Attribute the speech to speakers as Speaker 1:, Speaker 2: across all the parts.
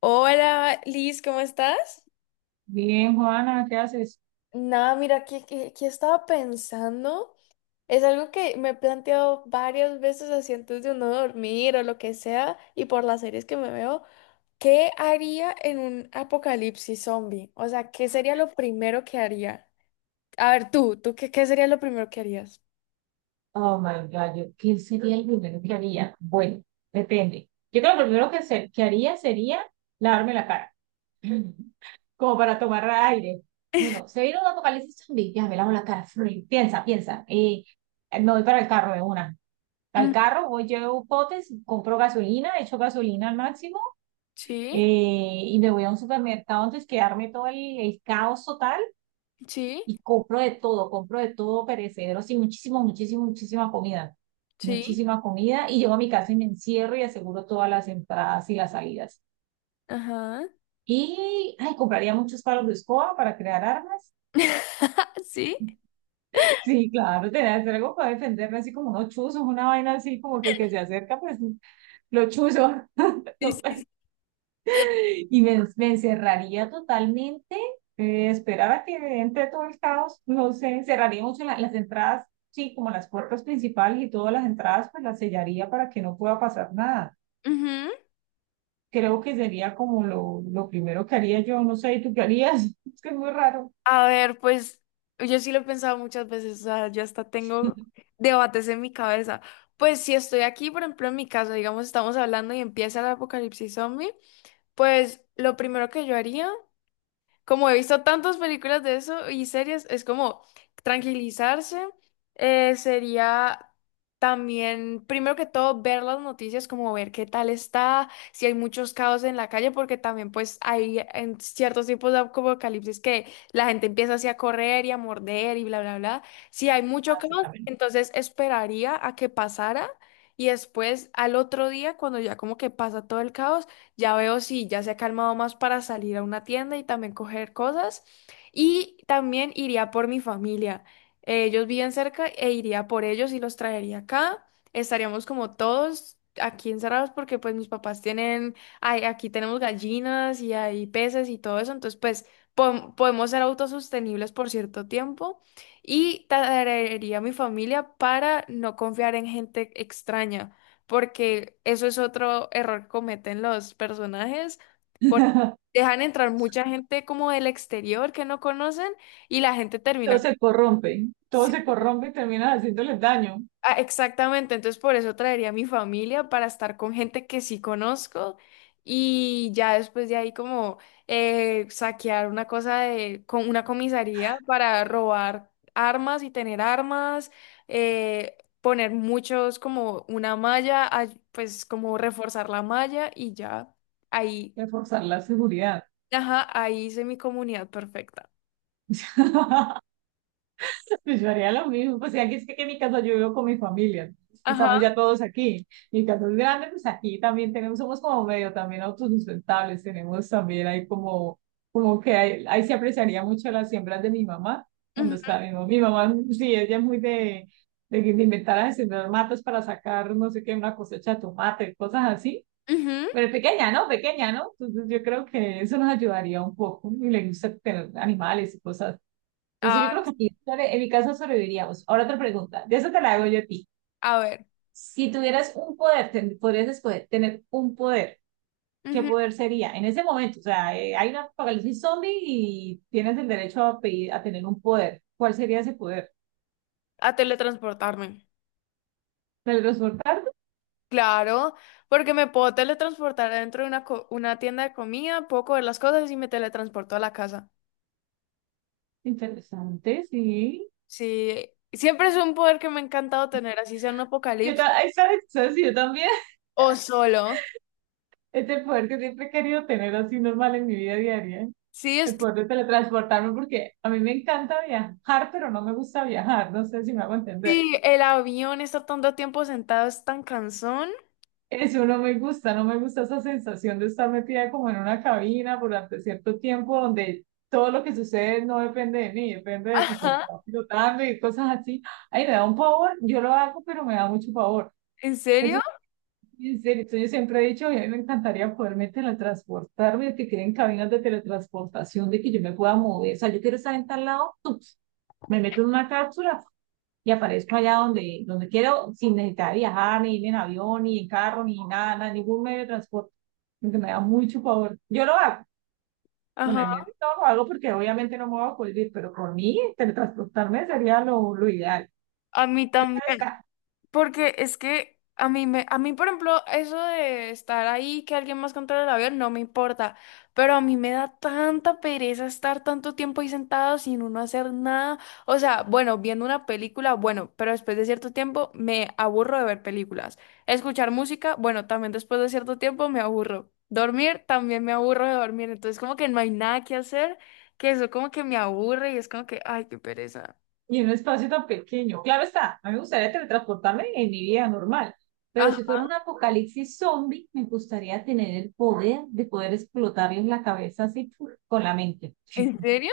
Speaker 1: Hola, Liz, ¿cómo estás?
Speaker 2: Bien, Juana, ¿qué haces?
Speaker 1: Nada, mira, que estaba pensando. Es algo que me he planteado varias veces así antes de uno dormir o lo que sea, y por las series que me veo, ¿qué haría en un apocalipsis zombie? O sea, ¿qué sería lo primero que haría? A ver, tú, ¿tú qué sería lo primero que harías?
Speaker 2: Oh my God, yo, ¿qué sería el primero que haría? Bueno, depende. Yo creo que lo primero que haría sería lavarme la cara, como para tomar aire. Bueno, se viene un apocalipsis zombie, ya me lavo la cara. Piensa, piensa. Me voy para el carro de una. Al
Speaker 1: Mm,
Speaker 2: carro voy, llevo potes, compro gasolina, echo gasolina al máximo
Speaker 1: sí,
Speaker 2: eh, y me voy a un supermercado antes de quedarme todo el caos total
Speaker 1: sí,
Speaker 2: y compro de todo perecedero, sí, muchísimo, muchísimo,
Speaker 1: sí,
Speaker 2: muchísima comida, y llego a mi casa y me encierro y aseguro todas las entradas y las salidas.
Speaker 1: ajá.
Speaker 2: Y, ay, compraría muchos palos de escoba para crear armas.
Speaker 1: Sí,
Speaker 2: Sí, claro, tener que hacer algo para defenderme, así como unos chuzos, una vaina así, como que el que se acerca, pues lo chuzo.
Speaker 1: sí,
Speaker 2: Y me encerraría totalmente, esperar a que entre todo el caos, no sé, cerraría mucho las entradas, sí, como las puertas principales y todas las entradas, pues las sellaría para que no pueda pasar nada.
Speaker 1: sí.
Speaker 2: Creo que sería como lo primero que haría yo, no sé, ¿y tú qué harías? Es que es muy raro.
Speaker 1: A ver, pues yo sí lo he pensado muchas veces, o sea, yo hasta tengo debates en mi cabeza. Pues si estoy aquí, por ejemplo, en mi caso, digamos, estamos hablando y empieza el apocalipsis zombie, pues lo primero que yo haría, como he visto tantas películas de eso y series, es como tranquilizarse. Sería también, primero que todo, ver las noticias, como ver qué tal está, si hay muchos caos en la calle, porque también pues hay en ciertos tipos de apocalipsis que la gente empieza así a correr y a morder y bla, bla, bla. Si hay mucho
Speaker 2: Ah, sí,
Speaker 1: caos,
Speaker 2: también.
Speaker 1: entonces esperaría a que pasara. Y después, al otro día, cuando ya como que pasa todo el caos, ya veo si ya se ha calmado más para salir a una tienda y también coger cosas. Y también iría por mi familia. Ellos viven cerca e iría por ellos y los traería acá. Estaríamos como todos aquí encerrados porque pues mis papás tienen, ay, aquí tenemos gallinas y hay peces y todo eso. Entonces pues podemos ser autosostenibles por cierto tiempo. Y traería a mi familia para no confiar en gente extraña, porque eso es otro error que cometen los personajes, porque dejan entrar mucha gente como del exterior que no conocen y la gente termina.
Speaker 2: Todo se corrompe y terminan haciéndoles daño,
Speaker 1: Ah, exactamente, entonces por eso traería a mi familia para estar con gente que sí conozco, y ya después de ahí como saquear una cosa de con una comisaría para robar armas y tener armas, poner muchos como una malla, pues como reforzar la malla y ya ahí,
Speaker 2: reforzar la seguridad.
Speaker 1: ajá, ahí hice mi comunidad perfecta.
Speaker 2: Pues yo haría lo mismo, o sea, que es que en mi casa yo vivo con mi familia, pues,
Speaker 1: Ajá,
Speaker 2: estamos ya todos aquí, mi casa es grande, pues aquí también tenemos, somos como medio también autosustentables, tenemos también ahí como, como que ahí, ahí se apreciaría mucho las siembras de mi mamá, cuando
Speaker 1: ujú,
Speaker 2: está mi mamá, sí, ella es muy de, de inventar de sembrar matas para sacar, no sé qué, una cosecha de tomate, cosas así,
Speaker 1: ujú.
Speaker 2: pero pequeña, ¿no? Pequeña, ¿no? Entonces yo creo que eso nos ayudaría un poco, y le gusta tener animales y cosas entonces
Speaker 1: Ah,
Speaker 2: yo creo que aquí, en mi caso sobreviviríamos. Ahora otra pregunta, de eso te la hago yo a ti.
Speaker 1: a ver,
Speaker 2: Si tuvieras un poder, podrías escoger tener un poder, ¿qué
Speaker 1: ujú,
Speaker 2: poder sería? En ese momento, o sea, hay una apocalipsis zombie y tienes el derecho a pedir, a tener un poder. ¿Cuál sería ese poder?
Speaker 1: a teletransportarme.
Speaker 2: ¿Teletransportarte?
Speaker 1: Claro, porque me puedo teletransportar dentro de una, una tienda de comida, puedo coger las cosas y me teletransporto a la casa.
Speaker 2: Interesante, sí.
Speaker 1: Sí, siempre es un poder que me ha encantado tener, así sea en un apocalipsis
Speaker 2: Ay, ¿sabes? ¿Sabes? Yo también.
Speaker 1: o solo.
Speaker 2: Es el poder que siempre he querido tener así normal en mi vida diaria.
Speaker 1: Sí, es
Speaker 2: El
Speaker 1: que
Speaker 2: poder de teletransportarme porque a mí me encanta viajar, pero no me gusta viajar, no sé si me hago entender.
Speaker 1: sí, el avión estar tanto tiempo sentado es tan cansón.
Speaker 2: Eso no me gusta, no me gusta esa sensación de estar metida como en una cabina durante cierto tiempo donde todo lo que sucede no depende de mí, depende de pues, el
Speaker 1: Ajá,
Speaker 2: que va pilotando y cosas así. Ahí me da un pavor, yo lo hago, pero me da mucho pavor.
Speaker 1: ¿en serio?
Speaker 2: Entonces, en serio, entonces yo siempre he dicho, "Oye, a mí me encantaría poderme teletransportarme, que queden cabinas de teletransportación, de que yo me pueda mover. O sea, yo quiero estar en tal lado, ¡tups! Me meto en una cápsula y aparezco allá donde, donde quiero sin necesitar viajar, ni ir en avión, ni en carro, ni nada, nada, ningún medio de transporte, porque me da mucho pavor. Yo lo hago, con el
Speaker 1: Ajá,
Speaker 2: miedo y todo lo hago porque obviamente no me voy a cohibir, pero con mí teletransportarme sería lo ideal.
Speaker 1: a mí
Speaker 2: Claro
Speaker 1: también.
Speaker 2: está,
Speaker 1: Porque es que a mí, por ejemplo, eso de estar ahí, que alguien más controle el avión, no me importa. Pero a mí me da tanta pereza estar tanto tiempo ahí sentado sin uno hacer nada. O sea, bueno, viendo una película, bueno, pero después de cierto tiempo me aburro de ver películas. Escuchar música, bueno, también después de cierto tiempo me aburro. Dormir, también me aburro de dormir. Entonces, como que no hay nada que hacer, que eso como que me aburre y es como que, ay, qué pereza.
Speaker 2: y en un espacio tan pequeño. Claro está, a mí me gustaría teletransportarme en mi vida normal. Pero si
Speaker 1: Ah,
Speaker 2: fuera un apocalipsis zombie, me gustaría tener el poder de poder explotarles la cabeza así ¡puf! Con la mente.
Speaker 1: ¿en serio?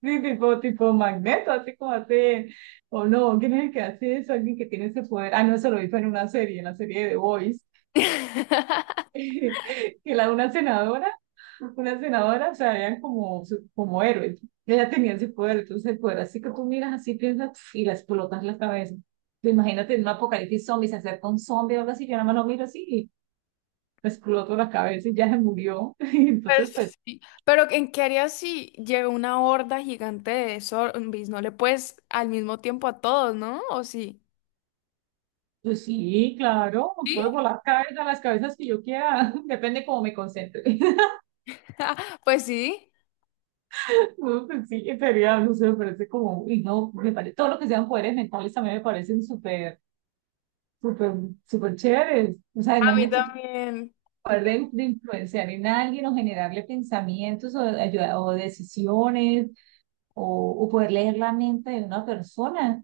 Speaker 2: Sí, tipo Magneto, así como hace, o no, ¿quién es el que hace eso? Alguien que tiene ese poder. Ah, no, eso lo hizo en una serie, en la serie de The Voice, que la, una senadora, una senadora, o sea, eran como, como héroes. Ella tenía ese poder, entonces el poder, así que tú miras así, piensas pf, y la explotas la cabeza. Te imagínate en un apocalipsis zombie, se acerca un zombie o algo así, yo nada más lo miro así y le exploto la cabeza y ya se murió.
Speaker 1: Pues
Speaker 2: Entonces, pues,
Speaker 1: sí, pero ¿en qué harías si llega una horda gigante de zombies? No le puedes al mismo tiempo a todos, ¿no? ¿O sí?
Speaker 2: pues sí, claro,
Speaker 1: ¿Sí?
Speaker 2: puedo volar cabezas, las cabezas que yo quiera, depende cómo me concentre.
Speaker 1: Pues sí,
Speaker 2: No, pues sí, sería, no sé, me parece como, y no, me parece, todo lo que sean poderes mentales también me parecen súper, súper, súper chéveres. O sea,
Speaker 1: a mí
Speaker 2: imagínate tu
Speaker 1: también.
Speaker 2: poder de influenciar en alguien o generarle pensamientos o, o decisiones o, o poder leer la mente de una persona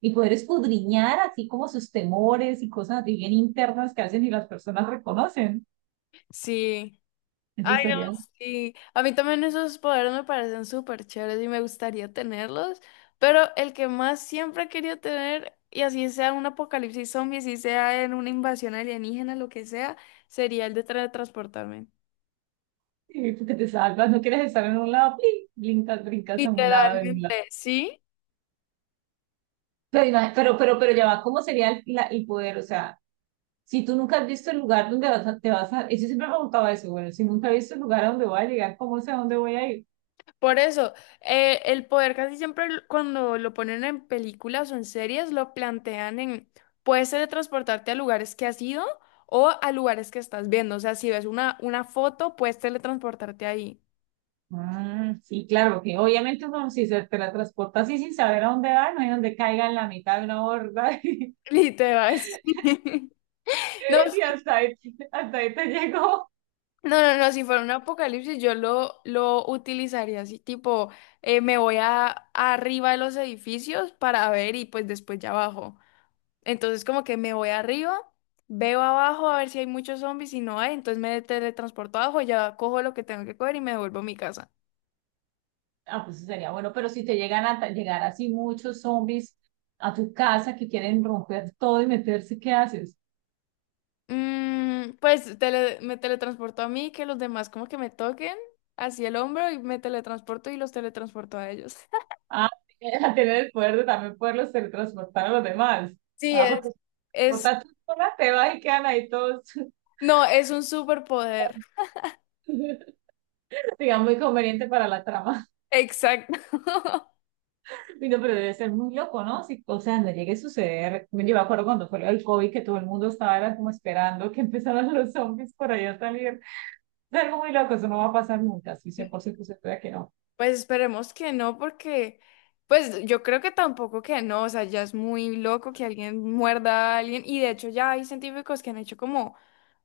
Speaker 2: y poder escudriñar así como sus temores y cosas así bien internas que hacen y las personas reconocen.
Speaker 1: Sí.
Speaker 2: Eso
Speaker 1: Ay, no,
Speaker 2: sería
Speaker 1: sí. A mí también esos poderes me parecen súper chéveres y me gustaría tenerlos, pero el que más siempre he querido tener, y así sea un apocalipsis zombie, así sea en una invasión alienígena, lo que sea, sería el de teletransportarme.
Speaker 2: sí, porque te salvas, no quieres estar en un lado, ¡plin! Brincas, brincas a un lado, de un lado.
Speaker 1: Literalmente, sí.
Speaker 2: Pero ya va, ¿cómo sería el poder? O sea, si tú nunca has visto el lugar donde te vas a... Yo siempre me preguntaba eso, bueno, si nunca he visto el lugar a donde voy a llegar, ¿cómo sé a dónde voy a ir?
Speaker 1: Por eso, el poder casi siempre cuando lo ponen en películas o en series, lo plantean en, puedes teletransportarte a lugares que has ido o a lugares que estás viendo. O sea, si ves una foto, puedes teletransportarte ahí.
Speaker 2: Mm, sí, claro, que obviamente uno si se teletransporta así sin saber a dónde va, no hay donde caiga en la mitad de una borda.
Speaker 1: Y te vas. No, s-
Speaker 2: Y hasta ahí te llegó.
Speaker 1: no, si fuera un apocalipsis, yo lo utilizaría así, tipo, me voy a, arriba de los edificios para ver y pues después ya abajo. Entonces como que me voy arriba, veo abajo a ver si hay muchos zombies, y no hay, entonces me teletransporto abajo, ya cojo lo que tengo que coger y me devuelvo a mi casa.
Speaker 2: Ah, pues sería bueno, pero si te llegan a llegar así muchos zombies a tu casa que quieren romper todo y meterse, ¿qué haces?
Speaker 1: Mm, pues me teletransporto a mí, que los demás como que me toquen hacia el hombro y me teletransporto y los teletransporto a ellos.
Speaker 2: Ah, a tener el poder de también poderlos teletransportar a los demás.
Speaker 1: Sí,
Speaker 2: Ah,
Speaker 1: es.
Speaker 2: porque si
Speaker 1: Es,
Speaker 2: transportas tú sola, te vas y quedan ahí todos,
Speaker 1: no, es un superpoder.
Speaker 2: digamos, muy conveniente para la trama.
Speaker 1: Exacto.
Speaker 2: Y no, pero debe ser muy loco, ¿no? Si, o sea, no llegue a suceder. Yo me acuerdo cuando fue el COVID que todo el mundo estaba era como esperando que empezaran los zombies por allá a salir. Es algo muy loco, eso no va a pasar nunca, sí, 100% se puede que no.
Speaker 1: Pues esperemos que no, porque pues yo creo que tampoco que no, o sea, ya es muy loco que alguien muerda a alguien y de hecho ya hay científicos que han hecho como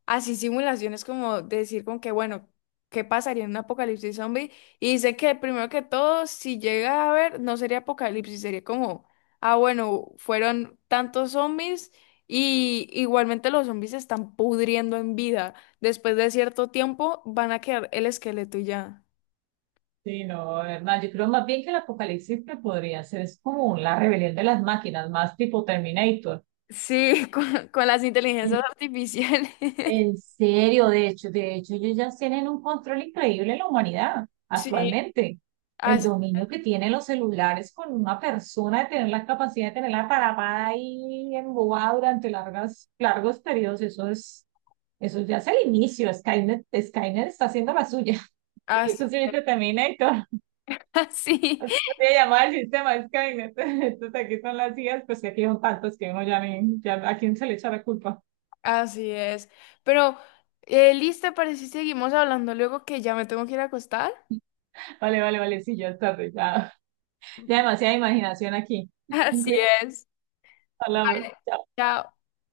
Speaker 1: así simulaciones como decir con que bueno, ¿qué pasaría en un apocalipsis zombie? Y dice que primero que todo, si llega a haber, no sería apocalipsis, sería como, ah, bueno, fueron tantos zombies y igualmente los zombies se están pudriendo en vida. Después de cierto tiempo van a quedar el esqueleto y ya.
Speaker 2: Sí, no, Hernán, yo creo más bien que el apocalipsis que podría ser es como la rebelión de las máquinas, más tipo Terminator.
Speaker 1: Sí, con las inteligencias
Speaker 2: En,
Speaker 1: artificiales.
Speaker 2: en serio, de hecho, ellos ya tienen un control increíble en la humanidad
Speaker 1: Sí,
Speaker 2: actualmente. El
Speaker 1: así,
Speaker 2: dominio que tienen los celulares con una persona de tener la capacidad de tenerla parada ahí embobada durante largos periodos, eso es, eso ya es el inicio. Skynet, Skynet está haciendo la suya.
Speaker 1: así,
Speaker 2: Entonces, viste, Terminator.
Speaker 1: así,
Speaker 2: Voy a llamar al sistema Skynet. Entonces aquí son las sillas, pues que aquí son tantos que uno ya ni, ya a quién se le echa la culpa.
Speaker 1: así es. Pero, ¿lista? Parece que seguimos hablando luego que ya me tengo que ir a acostar.
Speaker 2: Vale, vale, vale, sí, ya está, ya, ya demasiada imaginación aquí.
Speaker 1: Así
Speaker 2: Cuídate,
Speaker 1: es.
Speaker 2: hablamos. Chao.
Speaker 1: Chao.